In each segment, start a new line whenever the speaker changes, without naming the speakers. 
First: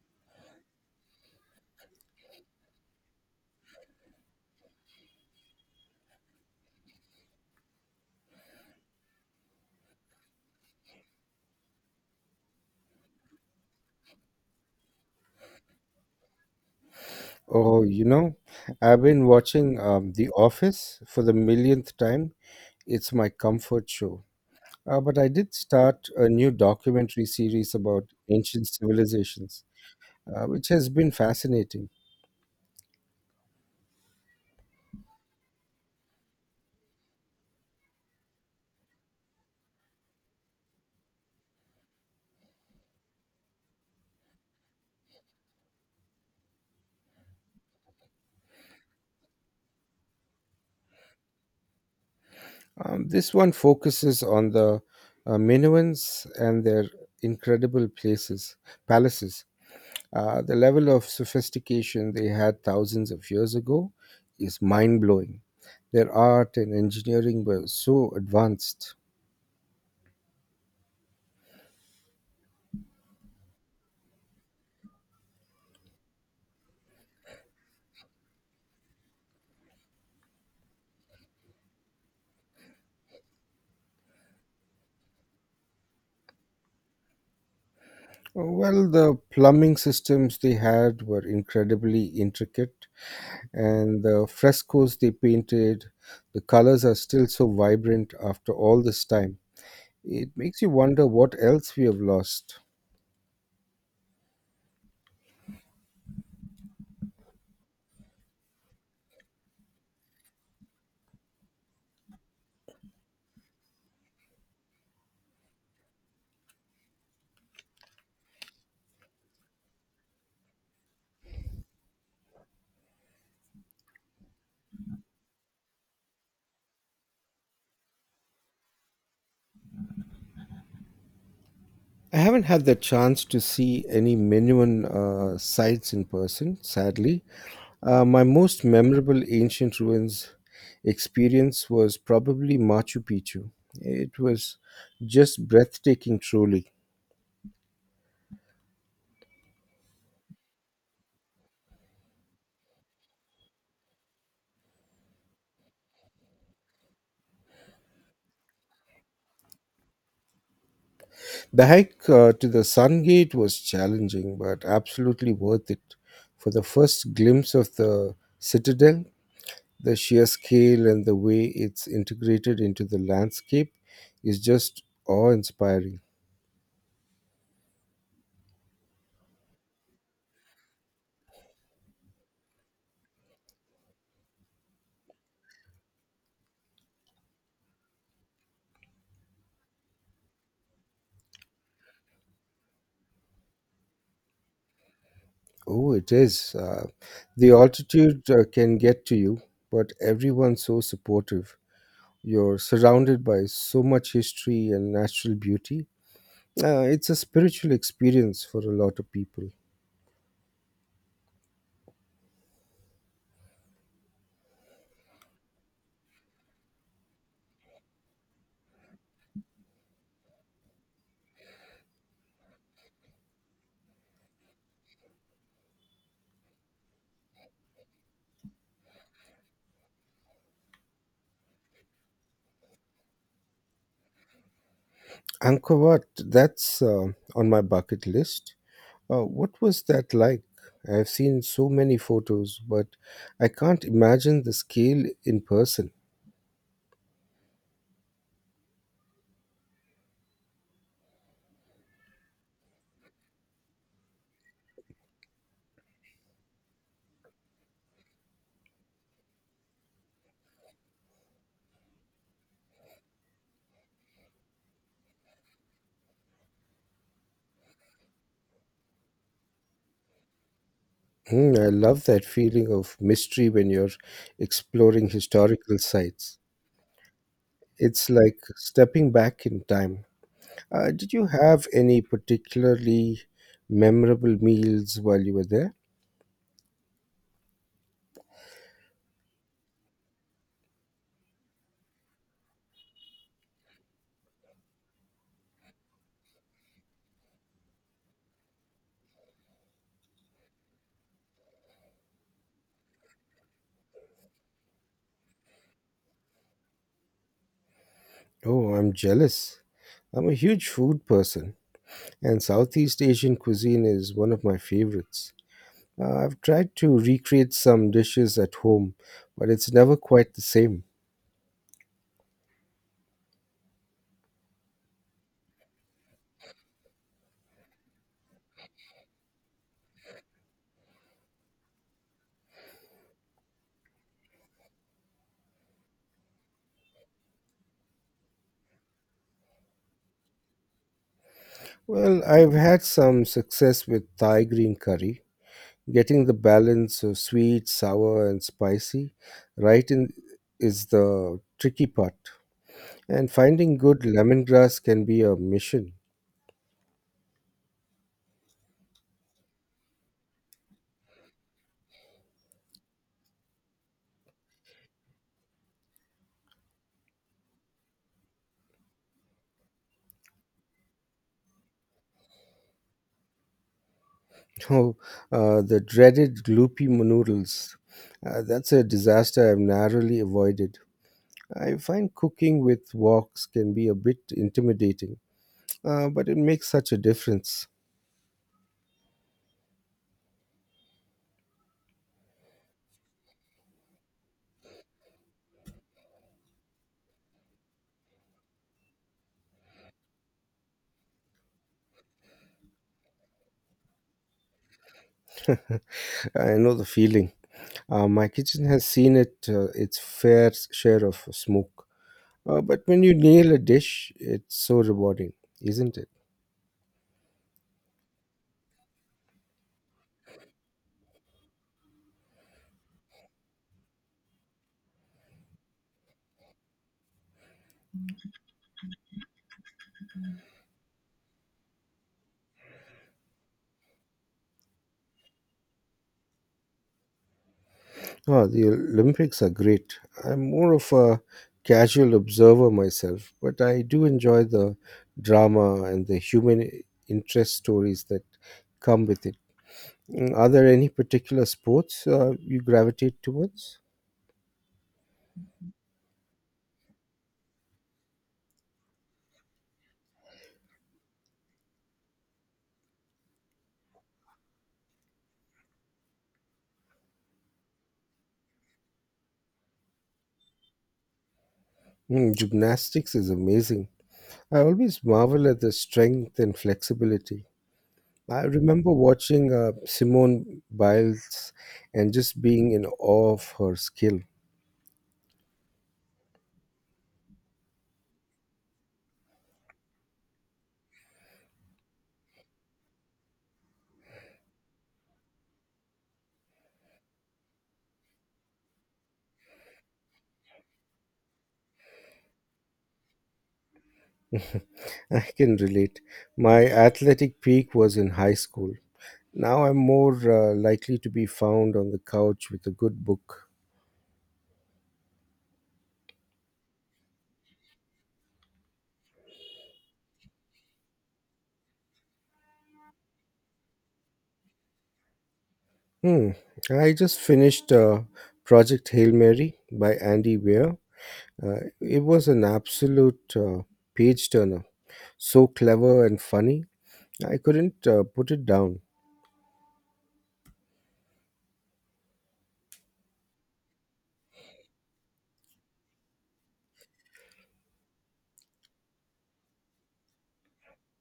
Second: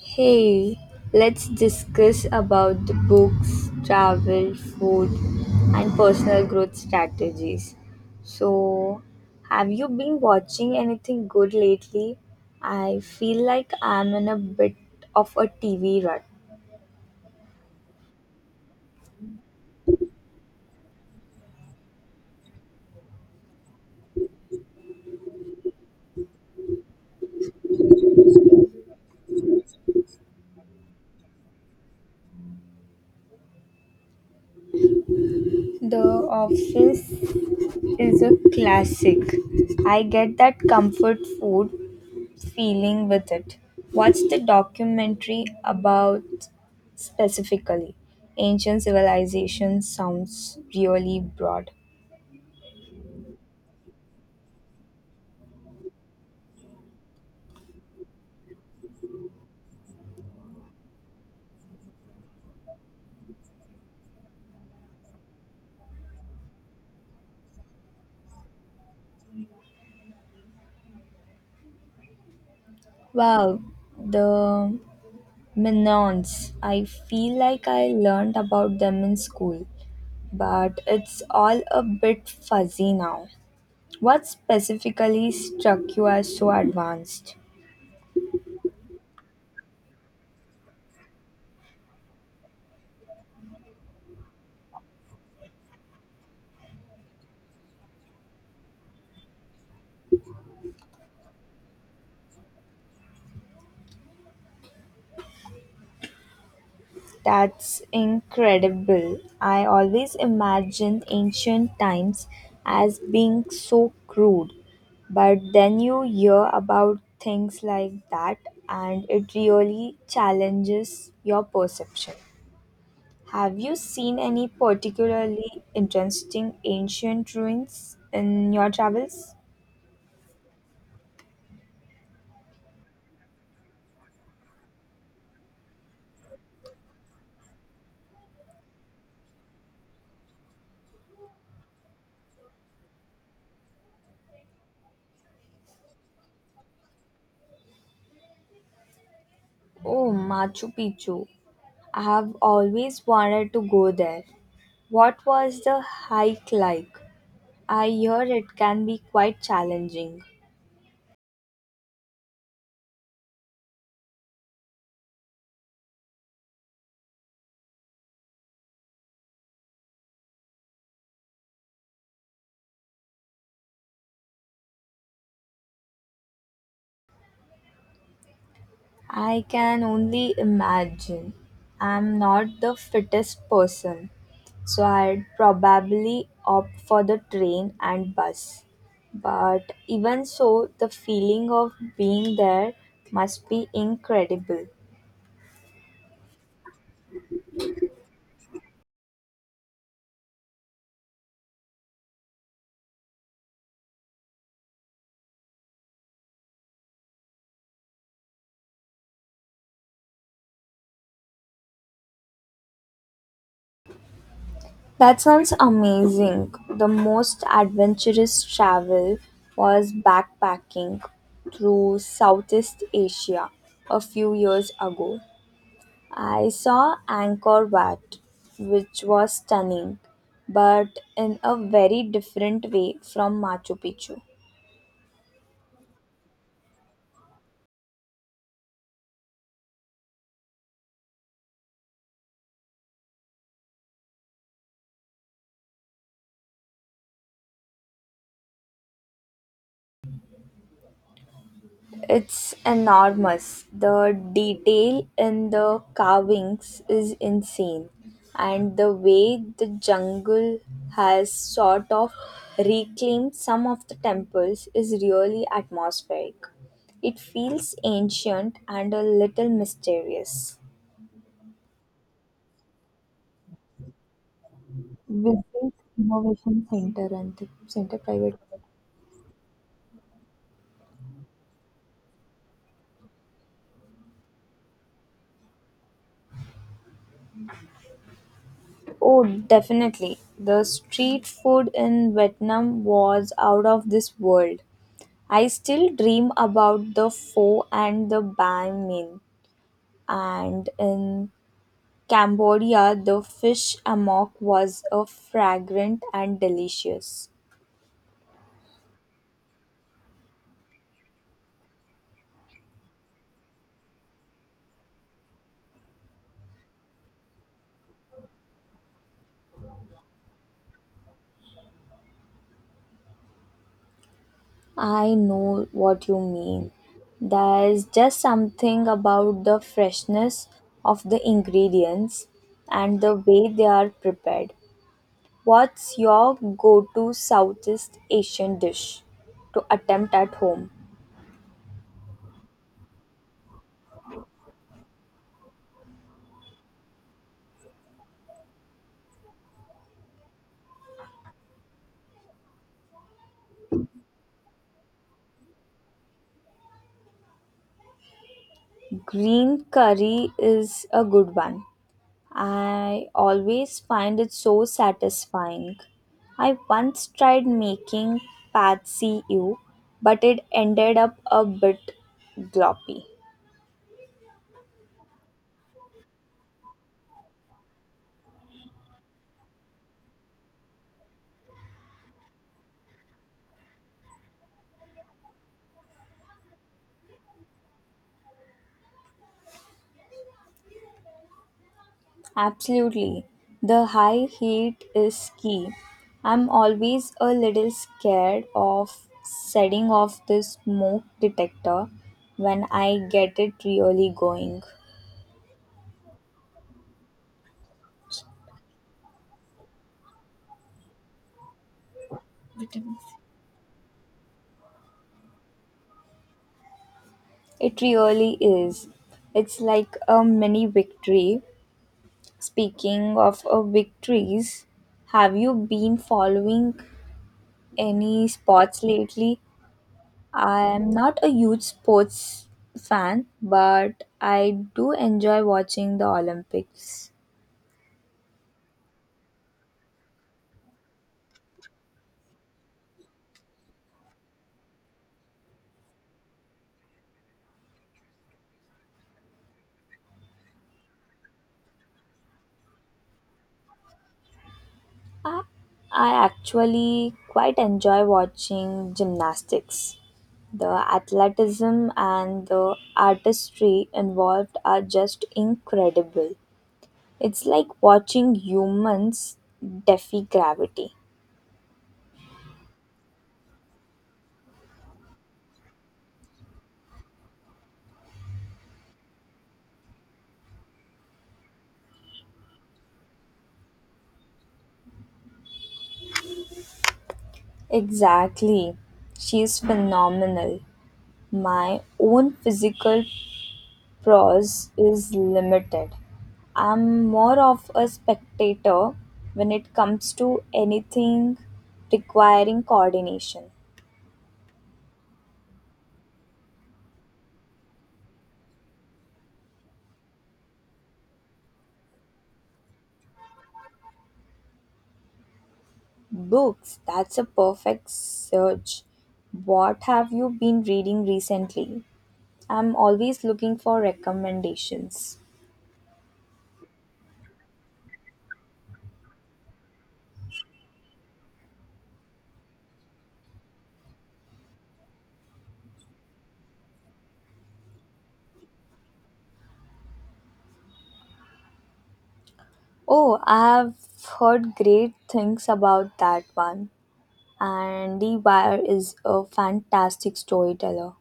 Hey, let's discuss about the books, travel, food, and personal growth strategies. So, have you been watching anything good lately? I feel like I'm in a bit of a TV rut.
Oh, you know, I've been watching The Office for the millionth time. It's my comfort show. But I did start a new documentary series about ancient civilizations, which has been fascinating.
The Office is a classic. I get that comfort food feeling with it. What's the documentary about specifically? Ancient civilization sounds really broad.
This one focuses on the Minoans and their incredible places, palaces. The level of sophistication they had thousands of years ago is mind blowing. Their art and engineering were so advanced.
Wow, the Minoans. I feel like I learned about them in school, but it's all a bit fuzzy now. What specifically struck you as so advanced?
Well, the plumbing systems they had were incredibly intricate, and the frescoes they painted, the colors are still so vibrant after all this time. It makes you wonder what else we have lost.
That's incredible. I always imagined ancient times as being so crude, but then you hear about things like that and it really challenges your perception. Have you seen any particularly interesting ancient ruins in your travels?
I haven't had the chance to see any Minuan sites in person, sadly. My most memorable ancient ruins experience was probably Machu Picchu. It was just breathtaking, truly.
Oh, Machu Picchu. I have always wanted to go there. What was the hike like? I hear it can be quite challenging.
The hike to the Sun Gate was challenging, but absolutely worth it. For the first glimpse of the citadel, the sheer scale and the way it's integrated into the landscape is just awe inspiring.
I can only imagine. I'm not the fittest person, so I'd probably opt for the train and bus. But even so, the feeling of being there must be incredible.
Oh, it is. The altitude can get to you, but everyone's so supportive. You're surrounded by so much history and natural beauty. It's a spiritual experience for a lot of people.
That sounds amazing. The most adventurous travel was backpacking through Southeast Asia a few years ago. I saw Angkor Wat, which was stunning, but in a very different way from Machu Picchu.
Angkor Wat, that's on my bucket list. What was that like? I've seen so many photos, but I can't imagine the scale in person.
It's enormous. The detail in the carvings is insane, and the way the jungle has sort of reclaimed some of the temples is really atmospheric. It feels ancient and a little mysterious.
I love that feeling of mystery when you're exploring
Visit
historical sites.
Innovation Center and the Center
It's
Private.
like stepping back in time. Did you have any particularly memorable meals while you were there?
Oh, definitely. The street food in Vietnam was out of this world. I still dream about the pho and the banh mi. And in Cambodia, the fish amok was a fragrant and delicious.
Oh, I'm jealous. I'm a huge food person. And Southeast Asian cuisine is one of my favorites. I've tried to recreate some dishes at home, but it's never quite the same.
I know what you mean. There's just something about the freshness of the ingredients and the way they are prepared. What's your go to Southeast Asian dish to attempt at home?
Well, I've had some success with Thai green curry, getting the balance of sweet, sour, and spicy right in is the tricky part. And finding good lemongrass can be a mission.
Green curry is a good one. I always find it so satisfying. I once tried making patsy ew, but it ended up a bit gloppy.
Oh, the dreaded gloopy noodles. That's a disaster I've narrowly avoided. I find cooking with woks can be a bit intimidating, but it makes such a difference.
Absolutely. The high heat is key. I'm always a little scared of setting off the smoke detector when I get it really going.
I know the feeling. My kitchen has seen it its fair share of smoke, but
Vitamin.
when you nail a dish, it's so rewarding, isn't it?
It really is. It's like a mini victory. Speaking of victories, have you been following any sports lately? I am not a huge sports fan, but I do enjoy watching the Olympics.
Oh, the Olympics are great. I'm more of a casual observer myself, but I do enjoy the drama and the human interest stories that come with it. Mm, are there any particular sports you gravitate towards?
I, I actually quite enjoy watching gymnastics. The athleticism and the artistry involved are just incredible. It's like watching humans defy gravity.
Gymnastics is amazing. I always marvel at the strength and flexibility. I remember watching Simone Biles and just being in awe of her skill.
Exactly. She is phenomenal. My own physical prose is limited. I'm more of a spectator when it comes to anything requiring coordination.
I can relate. My athletic peak was in high school. Now I'm more likely to be found on the couch with a good book.
Books, that's a perfect search. What have you been reading recently? I'm always looking for recommendations.
Hmm. I just finished Project Hail Mary by Andy Weir. It was an absolute page turner. So clever and funny. I couldn't put it down.
Oh, I have heard great things about that one. Andy Weir is a fantastic storyteller.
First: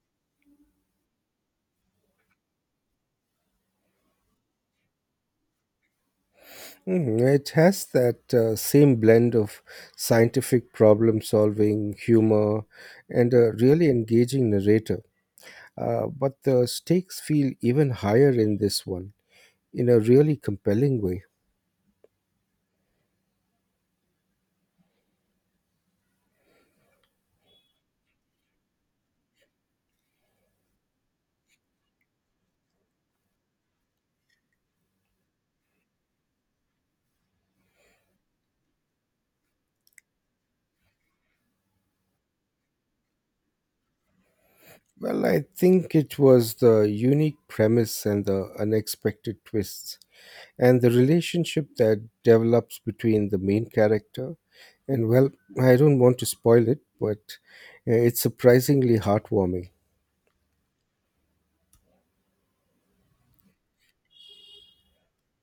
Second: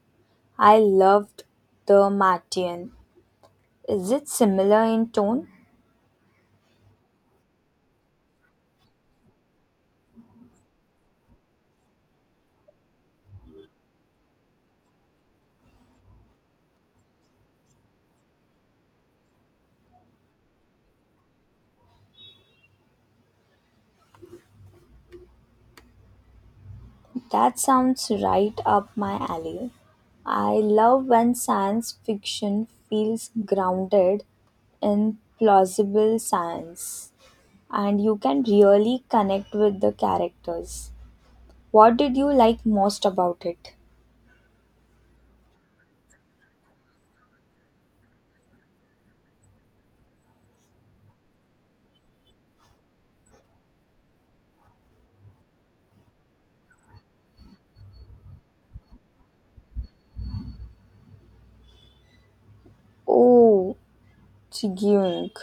I loved The Martian. Is it similar in tone?
Mhm. It has that same blend of scientific problem solving, humor, and a really engaging narrator. But the stakes feel even higher in this one, in a really compelling way.
That sounds right up my alley. I love when science fiction feels grounded in plausible science and you can really connect with the characters. What did you like most about it?
Well, I think it was the unique premise and the unexpected twists and the relationship that develops between the main character and, well, I don't want to spoil it, but it's surprisingly heartwarming.
Oh, Chigiyunk.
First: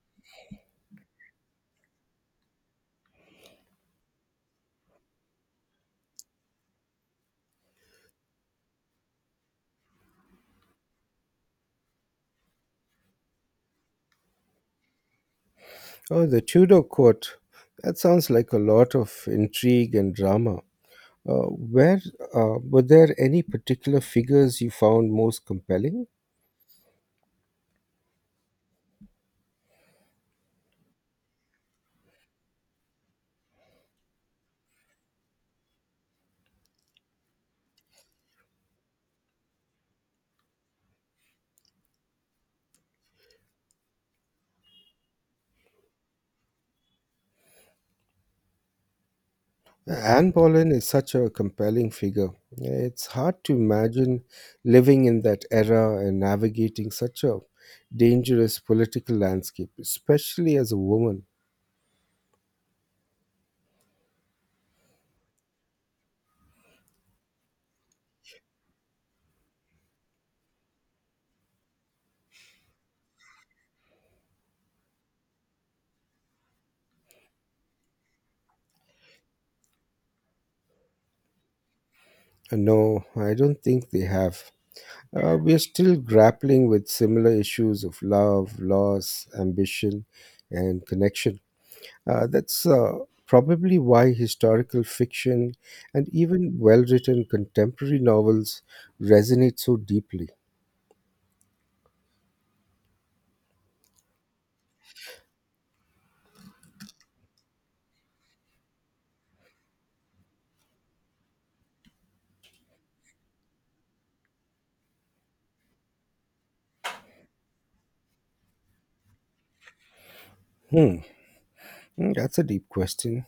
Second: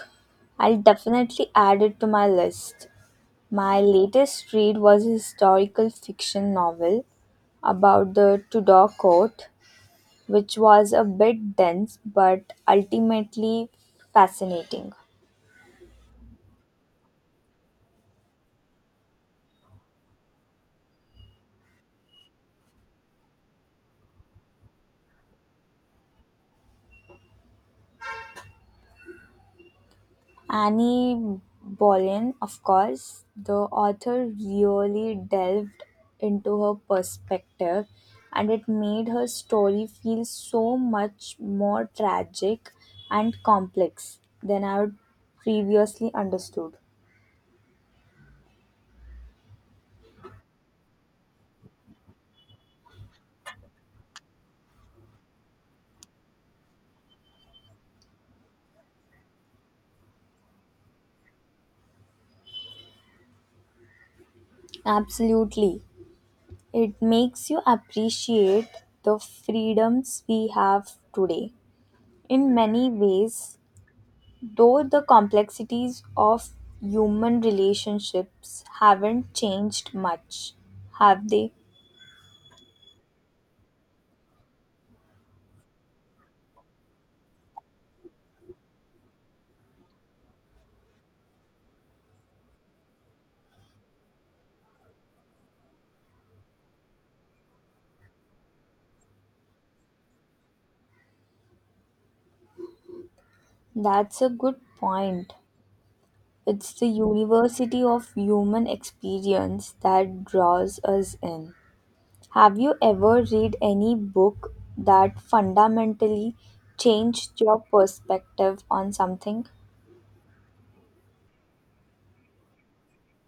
I'll definitely add it to my list. My latest read was a historical fiction novel about the Tudor court, which was a bit dense but ultimately fascinating.
Oh, the tudor court, that sounds like a lot of intrigue and drama. Uh, where Were there any particular figures you found most compelling?
Annie Boleyn, of course, the author really delved into her perspective and it made her story feel so much more tragic and complex than I had previously understood.
Anne Boleyn is such a compelling figure. It's hard to imagine living in that era and navigating such a dangerous political landscape, especially as a woman.
Absolutely. It makes you appreciate the freedoms we have today. In many ways, though the complexities of human relationships haven't changed much, have they?
No, I don't think they have. We are still grappling with similar issues of love, loss, ambition, and connection. That's Probably why historical fiction and even well written contemporary novels resonate so deeply.
That's a good point. It's the university of human experience that draws us in. Have you ever read any book that fundamentally changed your perspective on something?
Hmm. Mm, that's a deep question.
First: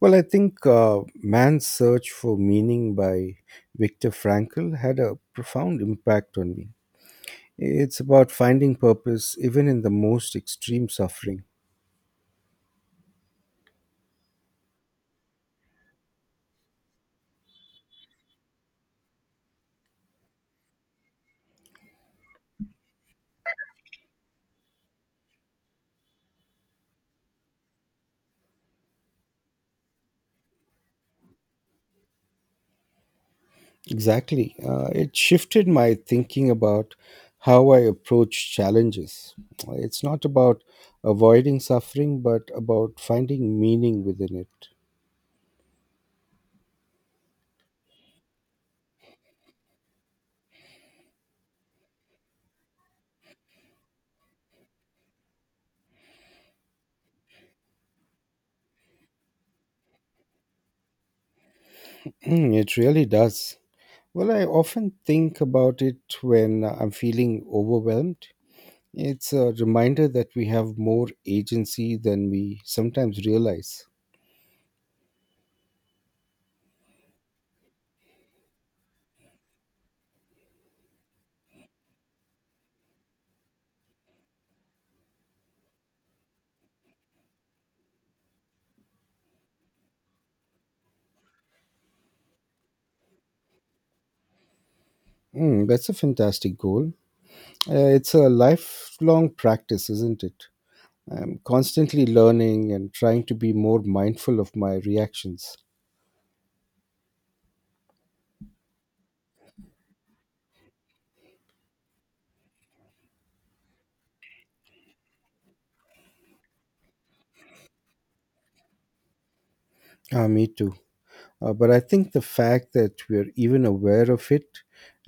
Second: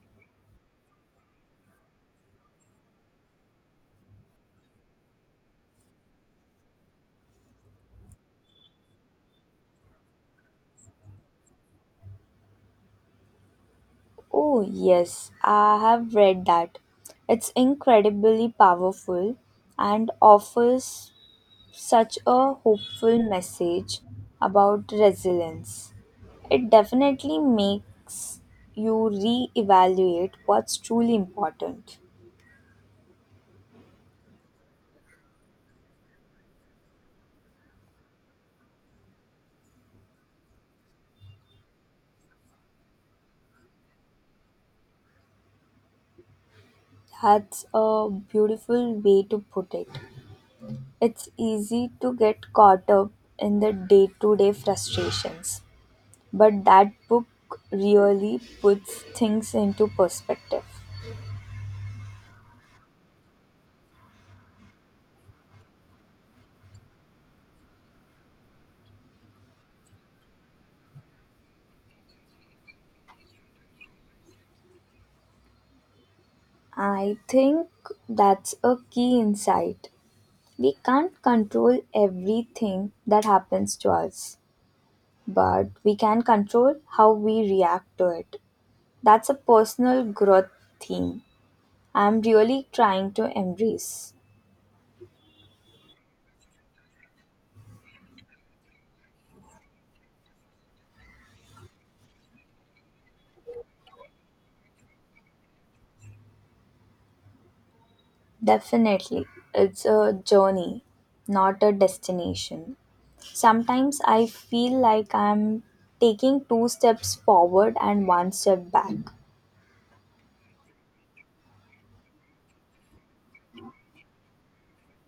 Well, I think Man's Search for Meaning by Viktor Frankl had a profound impact on me. It's about finding purpose even in the most extreme suffering.
Oh, yes, I have read that. It's incredibly powerful and offers such a hopeful message about resilience. It definitely makes you re evaluate what's truly important.
Exactly. It shifted my thinking about how I approach challenges. It's not about avoiding suffering, but about finding meaning within it.
That's a beautiful way to put it. It's easy to get caught up in the day to day frustrations, but that book really puts things into perspective.
Mm, it really does. Well, I often think about it when I'm feeling overwhelmed. It's a reminder that we have more agency than we sometimes realize.
I think that's a key insight. We can't control everything that happens to us, but we can control how we react to it. That's a personal growth theme I'm really trying to embrace.
Mm, that's a fantastic goal. It's a lifelong practice, isn't it? I'm constantly learning and trying to be more mindful of my reactions.
Definitely, it's a journey, not a destination. Sometimes I feel like I'm taking two steps forward and one step back.
Ah, me too. But I think the fact that we're even aware of it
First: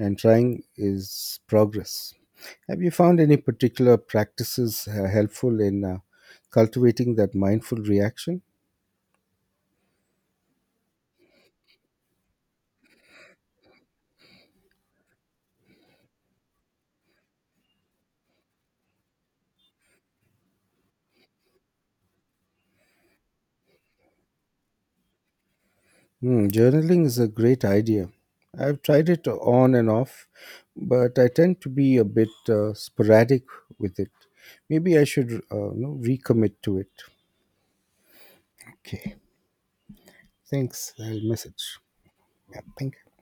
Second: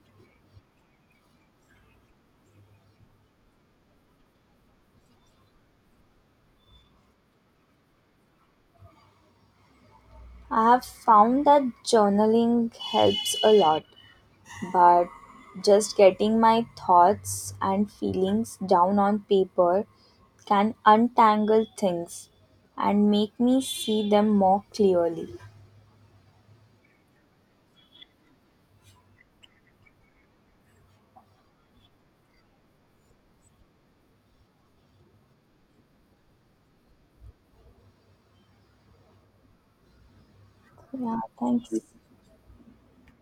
and trying is progress. Have you found any particular practices helpful in cultivating that mindful reaction?
I have found that journaling helps a lot, but just getting my thoughts and feelings down on paper can untangle things and make me see them more clearly.
Hmm, journaling is a great idea. I've tried it on and off, but I tend to be a bit sporadic with it. Maybe I should recommit to it. Okay, thanks.
Yeah,
I'll
thanks.
message. Yeah, thank you.